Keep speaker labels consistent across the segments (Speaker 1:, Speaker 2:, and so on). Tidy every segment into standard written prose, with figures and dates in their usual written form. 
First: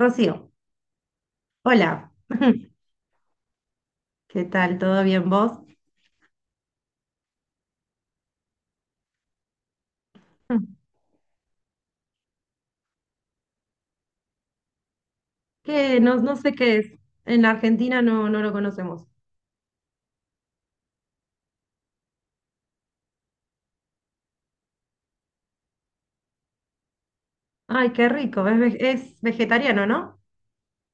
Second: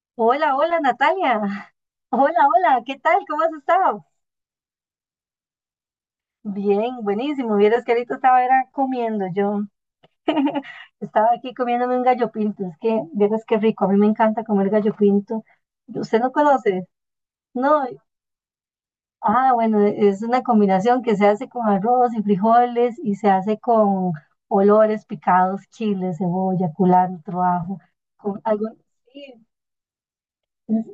Speaker 1: Rocío,
Speaker 2: Hola, hola Natalia.
Speaker 1: hola,
Speaker 2: Hola, hola, ¿qué tal? ¿Cómo has estado?
Speaker 1: ¿qué tal? ¿Todo bien vos?
Speaker 2: Bien, buenísimo. Vieras que ahorita estaba era comiendo yo. Estaba aquí comiéndome un gallo pinto. Es que, vieras qué rico. A mí me encanta comer gallo pinto.
Speaker 1: Que no,
Speaker 2: ¿Usted no
Speaker 1: no sé qué
Speaker 2: conoce?
Speaker 1: es. En la
Speaker 2: No.
Speaker 1: Argentina no, no lo conocemos.
Speaker 2: Ah, bueno, es una combinación que se hace con arroz y frijoles y se hace con olores picados, chile, cebolla, culantro, ajo,
Speaker 1: Ay, qué
Speaker 2: con
Speaker 1: rico, es,
Speaker 2: algo.
Speaker 1: veg- es
Speaker 2: Sí.
Speaker 1: vegetariano, ¿no?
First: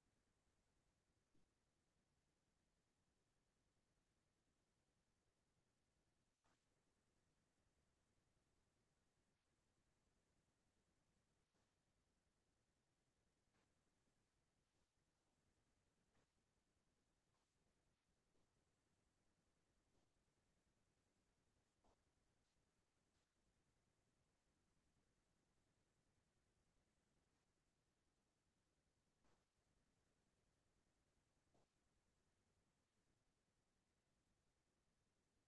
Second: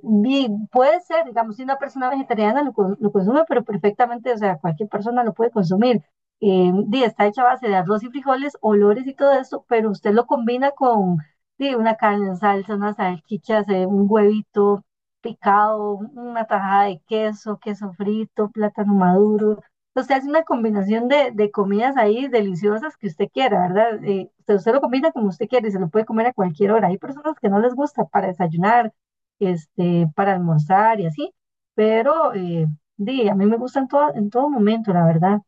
Speaker 2: Bien, puede ser, digamos, si una persona vegetariana lo consume, pero perfectamente, o sea, cualquier persona lo puede consumir. Está hecha a base de arroz y frijoles, olores y todo eso, pero usted lo combina con una carne en salsa, unas salchichas, un huevito picado, una tajada de queso, queso frito, plátano maduro. Usted hace una combinación de comidas ahí deliciosas que usted quiera, ¿verdad? Usted lo combina como usted quiere y se lo puede comer a cualquier hora. Hay personas que no les gusta para desayunar, para almorzar y así, pero a mí me gustan todo, en todo momento, la verdad.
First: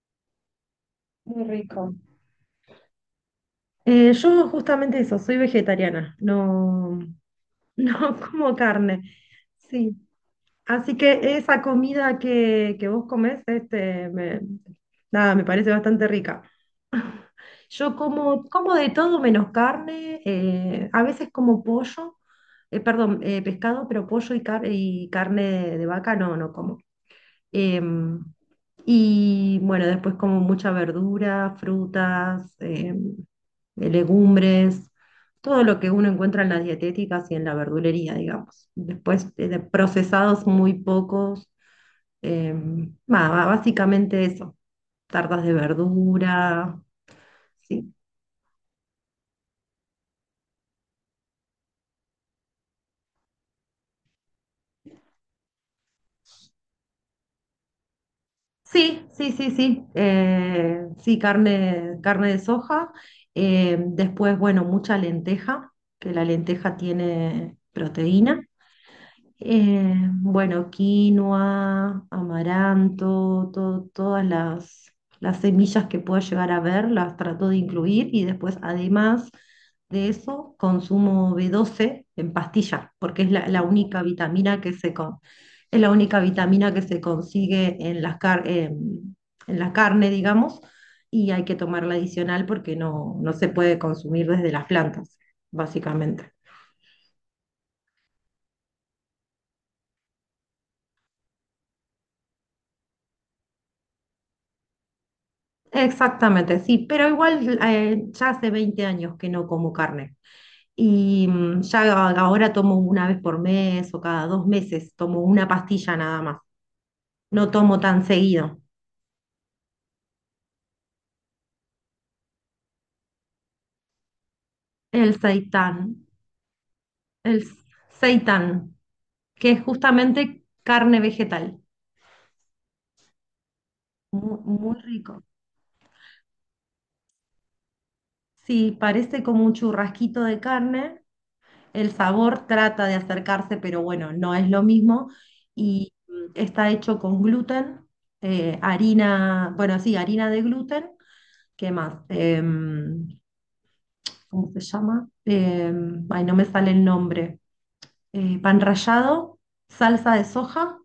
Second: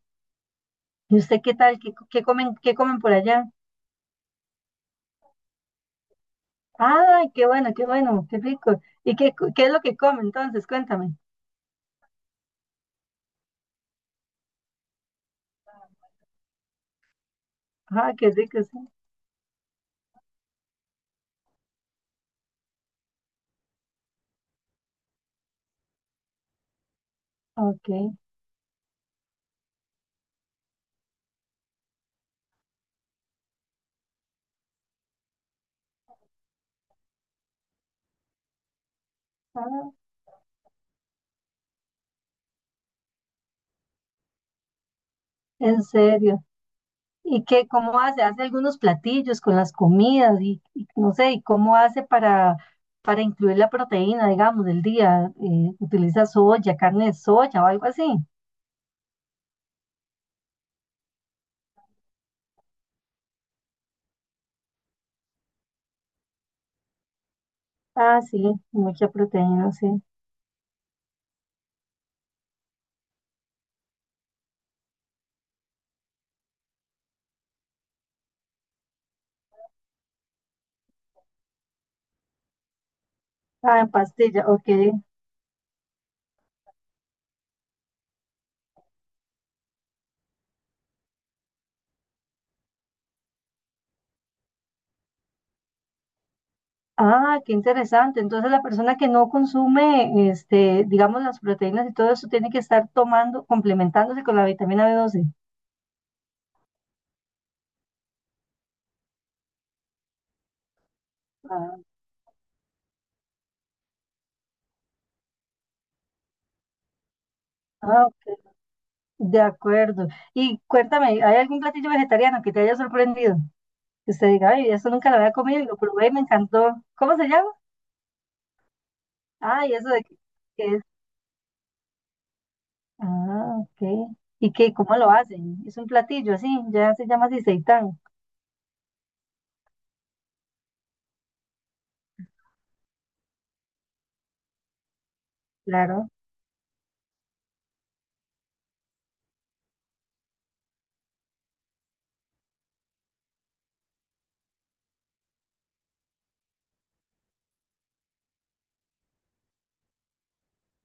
Speaker 2: ¿Y usted
Speaker 1: Muy
Speaker 2: qué tal? ¿Qué,
Speaker 1: rico.
Speaker 2: qué comen, qué comen por allá?
Speaker 1: Yo justamente eso, soy vegetariana, no,
Speaker 2: Ay, qué bueno, qué
Speaker 1: no
Speaker 2: bueno, qué
Speaker 1: como
Speaker 2: rico.
Speaker 1: carne.
Speaker 2: ¿Y qué es lo
Speaker 1: Sí,
Speaker 2: que come entonces?
Speaker 1: así
Speaker 2: Cuéntame.
Speaker 1: que esa comida que vos comés, este, nada, me parece bastante rica. Yo
Speaker 2: Ah, qué
Speaker 1: como,
Speaker 2: rico,
Speaker 1: como
Speaker 2: sí.
Speaker 1: de todo menos carne, a veces como pollo, perdón, pescado, pero pollo y carne de vaca no, no como.
Speaker 2: Ok.
Speaker 1: Em, y bueno, después como mucha verdura, frutas, legumbres, todo lo que uno encuentra en las dietéticas y en la verdulería, digamos. Después de
Speaker 2: Ah,
Speaker 1: procesados muy pocos, nada, básicamente eso, tartas de
Speaker 2: en serio.
Speaker 1: verdura.
Speaker 2: ¿Y
Speaker 1: Sí.
Speaker 2: cómo hace? Hace algunos platillos con las comidas y no sé, ¿y cómo hace para incluir la proteína, digamos, del día? ¿Utiliza soya, carne de soya o algo así?
Speaker 1: Sí, sí, sí, sí. Sí, carne de soja. Después, bueno, mucha lenteja, que la lenteja tiene
Speaker 2: Ah, sí,
Speaker 1: proteína.
Speaker 2: mucha proteína, sí.
Speaker 1: Bueno, quinoa, amaranto, todas las semillas que pueda llegar a ver, las trato de incluir y después, además de eso, consumo B12 en pastillas, porque
Speaker 2: Ah, en pastilla, ok.
Speaker 1: es la única vitamina que se consigue en en la carne, digamos, y hay que tomarla adicional porque no, no se puede consumir desde las plantas, básicamente.
Speaker 2: Ah, qué interesante. Entonces la persona que no consume, digamos, las proteínas y todo eso tiene que estar tomando, complementándose con la vitamina B12.
Speaker 1: Exactamente, sí, pero igual ya hace 20 años que no como carne y ya
Speaker 2: Ah,
Speaker 1: ahora tomo una vez por mes o cada 2 meses, tomo una pastilla nada más, no tomo tan
Speaker 2: ah, ok.
Speaker 1: seguido.
Speaker 2: De acuerdo. Y cuéntame, ¿hay algún platillo vegetariano que te haya sorprendido? Que usted diga, ay, eso nunca
Speaker 1: El
Speaker 2: lo había comido y
Speaker 1: seitán,
Speaker 2: lo probé y me encantó. ¿Cómo se
Speaker 1: el
Speaker 2: llama?
Speaker 1: seitán, que es
Speaker 2: Ah, ¿y eso de
Speaker 1: justamente
Speaker 2: que es?
Speaker 1: carne vegetal,
Speaker 2: Ah, ok.
Speaker 1: mu-
Speaker 2: ¿Y qué?
Speaker 1: muy,
Speaker 2: ¿Cómo lo
Speaker 1: rico.
Speaker 2: hacen? Es un platillo así, ya se llama así, seitán.
Speaker 1: Sí, parece como un churrasquito de carne. El sabor trata de acercarse, pero bueno, no es lo mismo. Y
Speaker 2: Claro.
Speaker 1: está hecho con gluten, harina, bueno, sí, harina de gluten. ¿Qué más? ¿Cómo se llama? Ay, no me sale el nombre. Pan rallado, salsa de soja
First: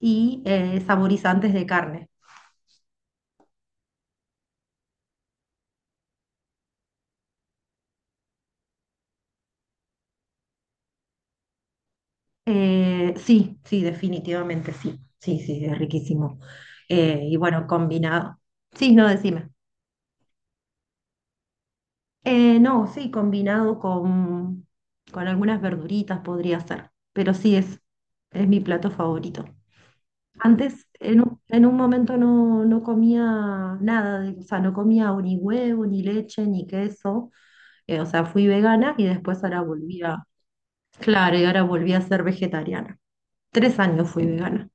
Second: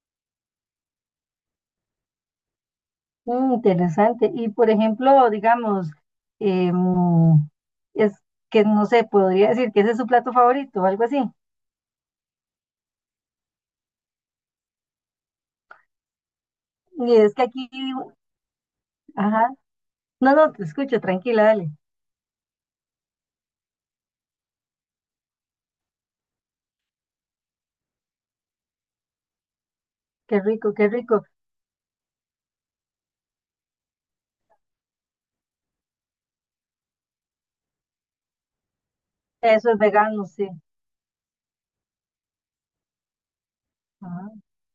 Speaker 1: y saborizantes de carne.
Speaker 2: Mm, interesante. Y por ejemplo, digamos, em, es que no sé, podría decir que ese es su plato favorito o algo así.
Speaker 1: Sí, sí, definitivamente sí. Sí, sí, es riquísimo.
Speaker 2: Y es
Speaker 1: Y
Speaker 2: que
Speaker 1: bueno,
Speaker 2: aquí,
Speaker 1: combinado. Sí, no,
Speaker 2: ajá,
Speaker 1: decime.
Speaker 2: no, no, te escucho, tranquila, dale.
Speaker 1: No, sí, combinado con algunas verduritas podría ser, pero sí es mi plato favorito.
Speaker 2: Qué rico,
Speaker 1: Antes,
Speaker 2: qué
Speaker 1: en
Speaker 2: rico.
Speaker 1: un, en un momento no, no comía nada, o sea, no comía o ni huevo, ni leche, ni queso, o sea, fui vegana y después ahora
Speaker 2: Eso es
Speaker 1: volví a,
Speaker 2: vegano, sí.
Speaker 1: claro, y ahora volví a ser vegetariana. 3 años fui
Speaker 2: Ah,
Speaker 1: vegana.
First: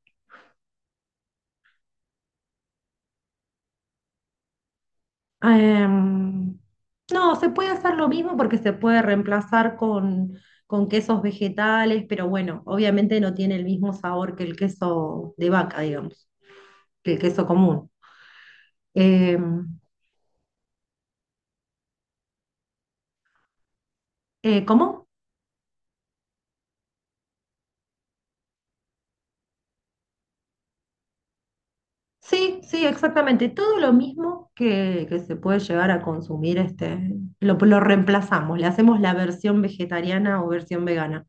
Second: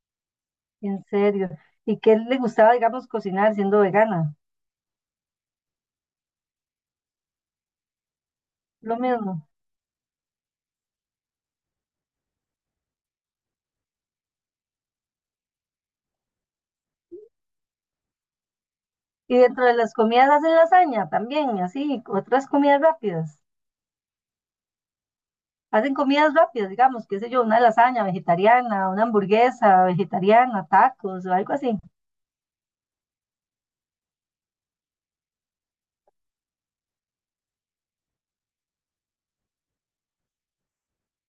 Speaker 2: en serio. ¿Y qué le gustaba, digamos, cocinar siendo vegana?
Speaker 1: Em, no, se puede hacer lo mismo porque se
Speaker 2: Lo
Speaker 1: puede
Speaker 2: mismo.
Speaker 1: reemplazar con quesos vegetales, pero bueno, obviamente no tiene el mismo sabor que el queso de vaca, digamos, que el queso común.
Speaker 2: Y dentro
Speaker 1: Em,
Speaker 2: de las comidas hacen lasaña también, y así, otras comidas rápidas.
Speaker 1: ¿Cómo?
Speaker 2: Hacen comidas rápidas, digamos, qué sé yo, una lasaña vegetariana, una hamburguesa vegetariana, tacos o algo así.
Speaker 1: Sí, sí, exactamente. Todo lo mismo que se puede llegar a consumir, este, lo reemplazamos, le hacemos la versión vegetariana o versión vegana.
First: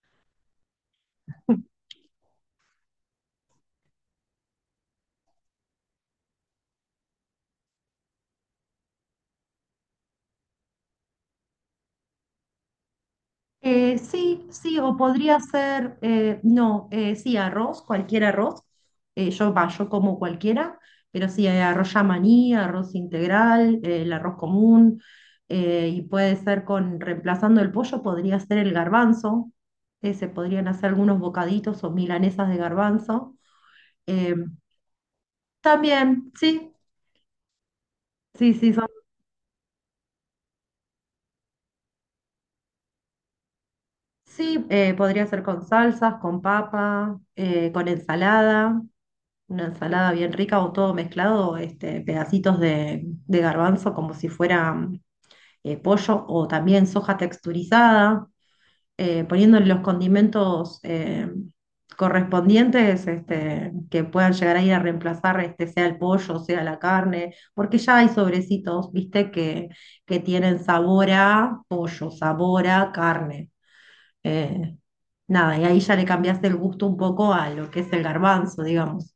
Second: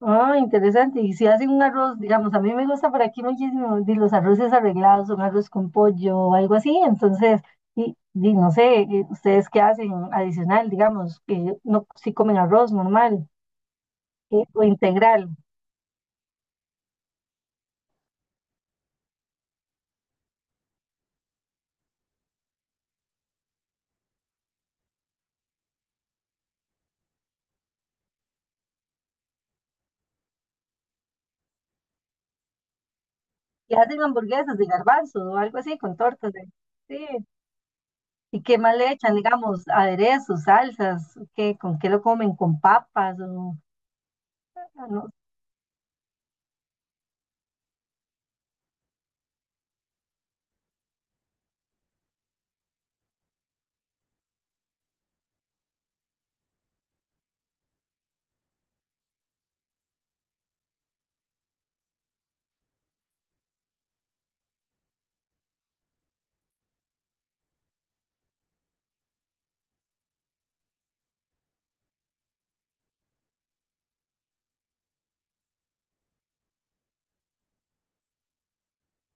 Speaker 2: Ah, interesante. Y si hacen un arroz, digamos, a mí me gusta por aquí muchísimo, los arroces arreglados, un arroz con pollo o algo así. Entonces, no sé, ¿ustedes qué hacen adicional, digamos, que no, si comen arroz normal
Speaker 1: Sí,
Speaker 2: o
Speaker 1: sí, o
Speaker 2: integral?
Speaker 1: podría ser, no, sí, arroz, cualquier arroz. Yo, va, yo como cualquiera, pero sí, arroz yamaní, arroz integral, el arroz común, y puede ser con, reemplazando el pollo, podría ser el garbanzo. Se podrían hacer algunos bocaditos o milanesas de garbanzo.
Speaker 2: Y hacen
Speaker 1: Eh,
Speaker 2: hamburguesas de garbanzo o algo así con
Speaker 1: también,
Speaker 2: tortas.
Speaker 1: sí,
Speaker 2: Sí. ¿Y
Speaker 1: sí,
Speaker 2: qué
Speaker 1: sí,
Speaker 2: más le echan? Digamos, aderezos, salsas, ¿qué, con qué lo comen? ¿Con papas,
Speaker 1: sí,
Speaker 2: no?
Speaker 1: podría ser con salsas, con papa, con ensalada. Una ensalada bien rica o todo mezclado, este, pedacitos de garbanzo como si fuera pollo o también soja texturizada, poniéndole los condimentos correspondientes este, que puedan llegar a ir a reemplazar, este, sea el pollo, sea la carne, porque ya hay sobrecitos, viste, que tienen sabor a pollo, sabor a carne. Eh, nada, y ahí ya le cambiaste el gusto un poco a lo que es el garbanzo, digamos.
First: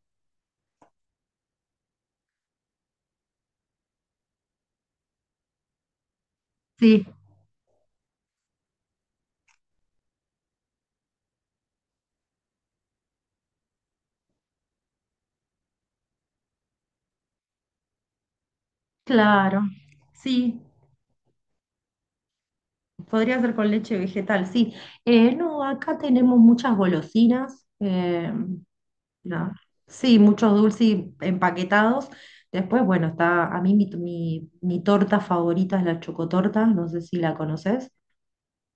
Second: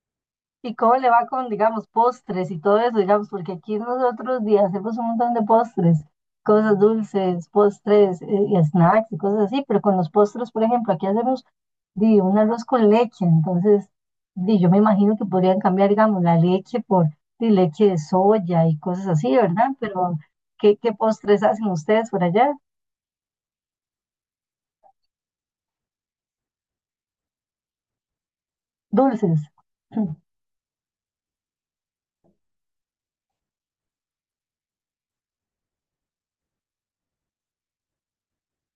Speaker 2: ¿Y cómo le va con, digamos, postres y todo eso? Digamos, porque aquí nosotros hacemos un montón de postres, cosas
Speaker 1: Sí,
Speaker 2: dulces, postres y snacks y cosas así, pero con los postres, por ejemplo, aquí hacemos, un arroz con leche, entonces, yo me imagino que podrían cambiar, digamos, la leche por, leche de soya y cosas así,
Speaker 1: claro,
Speaker 2: ¿verdad? Pero,
Speaker 1: sí,
Speaker 2: ¿qué postres hacen ustedes por allá?
Speaker 1: podría ser con leche vegetal, sí. No, acá tenemos muchas golosinas,
Speaker 2: Dulces.
Speaker 1: la- sí, muchos dulces empaquetados. Después, bueno, está, a mí mi torta favorita es la chocotorta, no sé si la conoces,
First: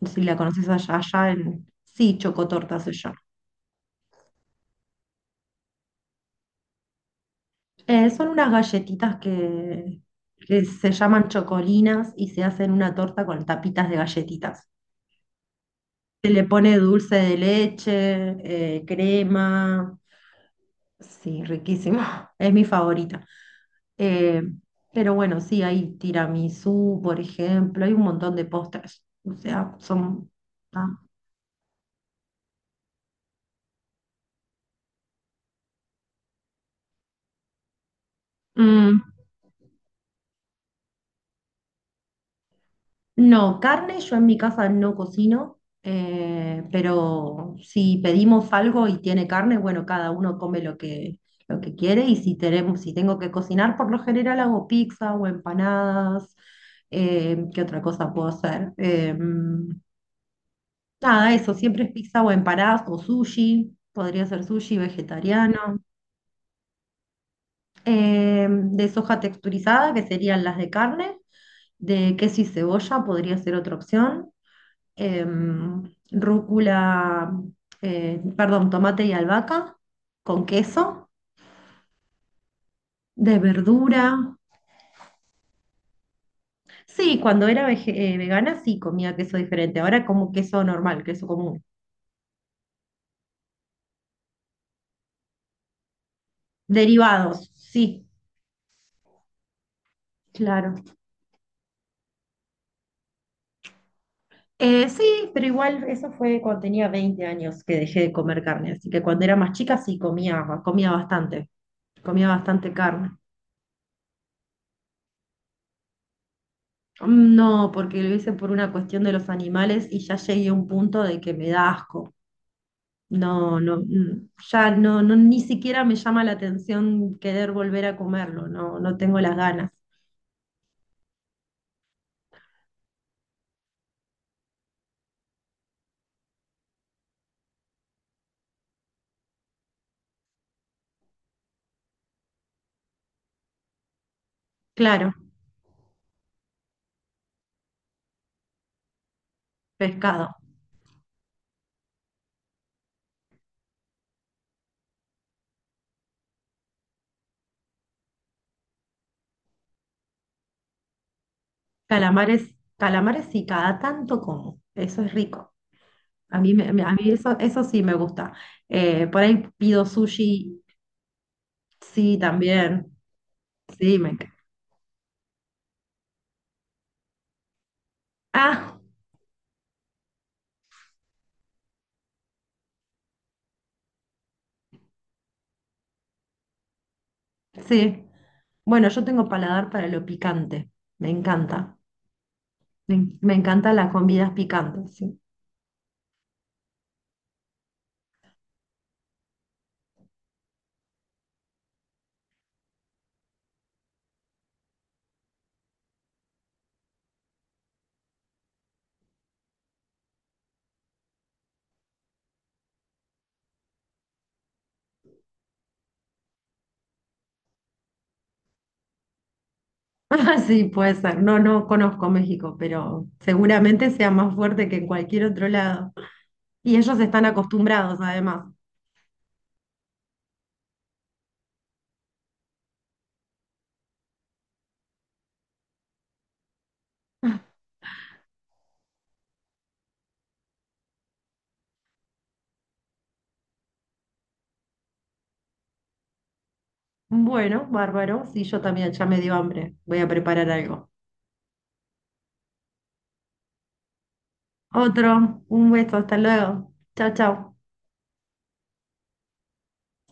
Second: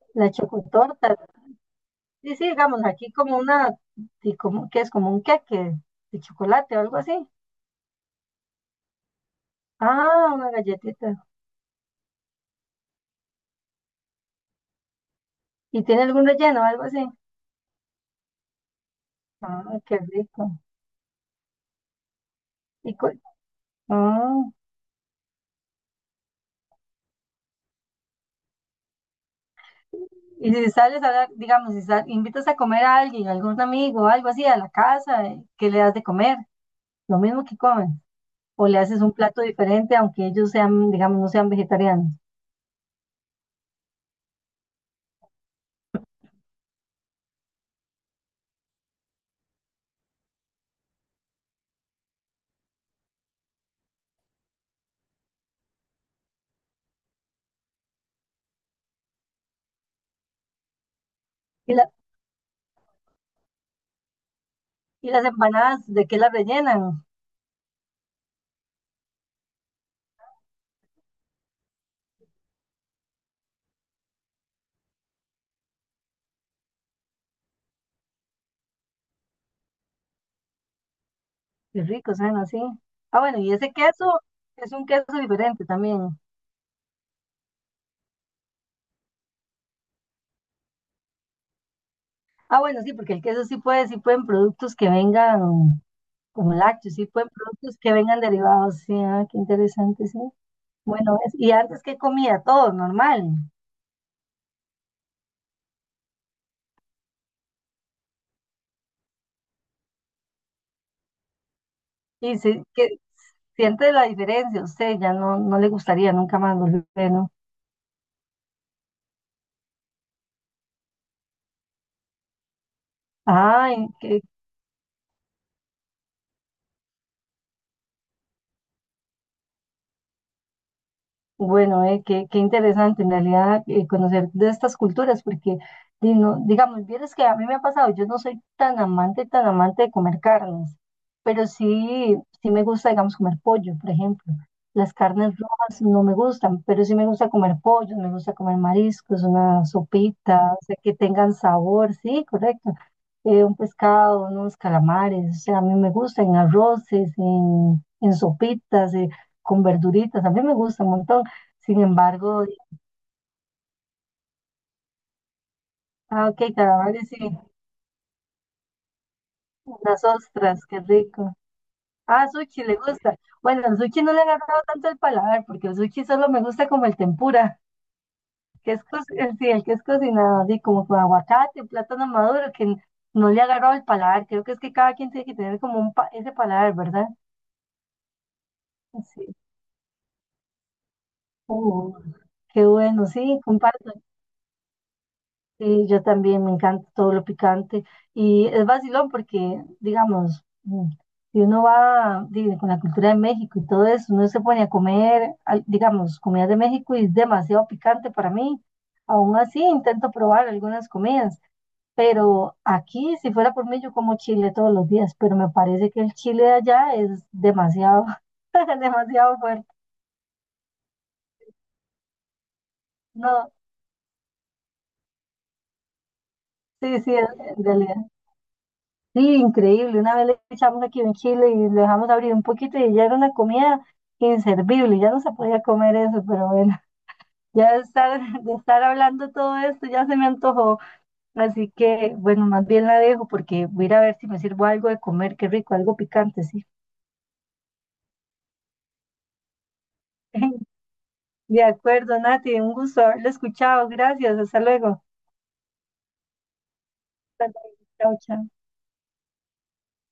Speaker 1: si
Speaker 2: La
Speaker 1: la conoces allá,
Speaker 2: chocotorta.
Speaker 1: sí,
Speaker 2: Sí, sí,
Speaker 1: chocotorta
Speaker 2: digamos,
Speaker 1: se
Speaker 2: aquí
Speaker 1: llama.
Speaker 2: como una, y como, que es como un queque de chocolate o algo así.
Speaker 1: Son unas galletitas que,
Speaker 2: Ah, una
Speaker 1: que se
Speaker 2: galletita.
Speaker 1: llaman chocolinas y se hacen una torta con tapitas de galletitas.
Speaker 2: ¿Y tiene algún
Speaker 1: Se le
Speaker 2: relleno o
Speaker 1: pone
Speaker 2: algo así?
Speaker 1: dulce de leche,
Speaker 2: Ah,
Speaker 1: crema.
Speaker 2: qué rico.
Speaker 1: Sí, riquísimo. Es mi
Speaker 2: Y, cu-
Speaker 1: favorita. Eh,
Speaker 2: ah,
Speaker 1: pero bueno, sí, hay tiramisú, por ejemplo. Hay un montón de postres. O sea, son...
Speaker 2: y si
Speaker 1: Ah,
Speaker 2: sales digamos, si sal- invitas a comer a alguien, algún amigo o algo así a la casa, ¿qué le das de comer? Lo mismo que comen. O le
Speaker 1: mm.
Speaker 2: haces un plato diferente, aunque ellos sean, digamos, no sean vegetarianos.
Speaker 1: No, carne yo en mi casa no cocino, pero si pedimos algo y tiene carne, bueno, cada uno come lo que quiere y si tenemos, si tengo que cocinar, por lo general hago pizza o empanadas, ¿qué otra cosa puedo hacer? Nada, eso,
Speaker 2: ¿Y,
Speaker 1: siempre
Speaker 2: la-
Speaker 1: es pizza o empanadas o sushi, podría ser sushi
Speaker 2: y las
Speaker 1: vegetariano
Speaker 2: empanadas, de qué las rellenan?
Speaker 1: de soja texturizada, que serían las de carne, de queso y cebolla podría ser otra opción, em, rúcula, perdón, tomate y albahaca con queso,
Speaker 2: Qué rico, suena así. Ah, bueno,
Speaker 1: de
Speaker 2: y ese
Speaker 1: verdura.
Speaker 2: queso es un queso diferente también.
Speaker 1: Sí, cuando era vegana sí comía queso diferente, ahora como queso normal, queso común.
Speaker 2: Ah, bueno, sí, porque el queso, sí pueden productos que vengan como lácteos, sí pueden
Speaker 1: Derivados,
Speaker 2: productos que
Speaker 1: sí,
Speaker 2: vengan derivados, sí, ah, qué interesante, sí.
Speaker 1: claro.
Speaker 2: Bueno, y antes que comía todo normal.
Speaker 1: Sí, pero igual eso fue cuando tenía 20 años que dejé de comer carne, así que cuando era más chica sí comía, bastante, comía
Speaker 2: Y sí,
Speaker 1: bastante
Speaker 2: que
Speaker 1: carne.
Speaker 2: siente la diferencia, usted ya no le gustaría nunca más volver, ¿no?
Speaker 1: Mm, no, porque lo hice por una cuestión de los animales y ya llegué a un punto de que me da asco. No,
Speaker 2: Ay,
Speaker 1: no,
Speaker 2: qué.
Speaker 1: ya no, no, ni siquiera me llama la atención querer volver a comerlo, no, no tengo las ganas.
Speaker 2: Bueno, qué interesante en realidad, conocer de estas culturas, porque, digamos, vieras que a mí me ha pasado, yo no soy tan amante de comer carnes, pero sí, sí me gusta, digamos, comer pollo, por ejemplo. Las
Speaker 1: Claro,
Speaker 2: carnes rojas no me gustan, pero sí me gusta comer pollo, me gusta comer mariscos, una
Speaker 1: pescado.
Speaker 2: sopita, o sea, que tengan sabor, sí, correcto. Un pescado, unos calamares, o sea, a mí me gusta en arroces, en sopitas, con verduritas, a mí me gusta un montón. Sin embargo,
Speaker 1: Calamares, calamares sí, cada tanto como. Eso es rico.
Speaker 2: ah,
Speaker 1: A mí,
Speaker 2: ok,
Speaker 1: a
Speaker 2: calamares
Speaker 1: mí
Speaker 2: sí,
Speaker 1: eso sí me gusta. Por ahí pido
Speaker 2: unas ostras,
Speaker 1: sushi,
Speaker 2: qué rico.
Speaker 1: sí,
Speaker 2: Ah, sushi le
Speaker 1: también.
Speaker 2: gusta. Bueno, el
Speaker 1: Sí,
Speaker 2: sushi
Speaker 1: me
Speaker 2: no le ha
Speaker 1: encanta.
Speaker 2: agarrado tanto el paladar, porque el sushi solo me gusta como el tempura, que
Speaker 1: Ah,
Speaker 2: es el, sí, el que es cocinado, así como con aguacate, plátano maduro, que no le ha agarrado el paladar. Creo que es que cada quien tiene que tener como ese paladar, ¿verdad?
Speaker 1: sí. Bueno, yo tengo
Speaker 2: Sí.
Speaker 1: paladar para lo picante. Me encanta.
Speaker 2: Uh, Qué
Speaker 1: Me,
Speaker 2: bueno,
Speaker 1: en- me
Speaker 2: sí,
Speaker 1: encantan las
Speaker 2: comparto.
Speaker 1: comidas picantes, sí.
Speaker 2: Sí, yo también me encanta todo lo picante y es vacilón porque, digamos, si uno va con la cultura de México y todo eso, uno se pone a comer, digamos, comida de México y es demasiado picante para mí. Aún así, intento probar algunas comidas, pero aquí, si fuera por mí, yo como chile todos los días, pero me parece que el chile de allá es demasiado, demasiado fuerte.
Speaker 1: Ah, sí, puede ser. No, no conozco México, pero
Speaker 2: No,
Speaker 1: seguramente sea más fuerte que en cualquier otro lado. Y ellos
Speaker 2: sí, sí,
Speaker 1: están
Speaker 2: en realidad.
Speaker 1: acostumbrados, además.
Speaker 2: Sí, increíble. Una vez le echamos aquí en chile y lo dejamos abrir un poquito y ya era una comida inservible, ya no se podía comer eso, pero bueno, ya de estar hablando todo esto ya se me antojó. Así que, bueno, más bien la dejo porque voy a ir a ver si me sirvo algo de comer, qué rico, algo picante, sí.
Speaker 1: Bueno, bárbaro. Sí, yo también, ya me dio hambre. Voy a preparar algo.
Speaker 2: De acuerdo, Nati, un gusto haberlo escuchado. Gracias, hasta luego.
Speaker 1: Otro, un beso, hasta luego. Chao,
Speaker 2: Hasta
Speaker 1: chao.
Speaker 2: luego, chao, chao.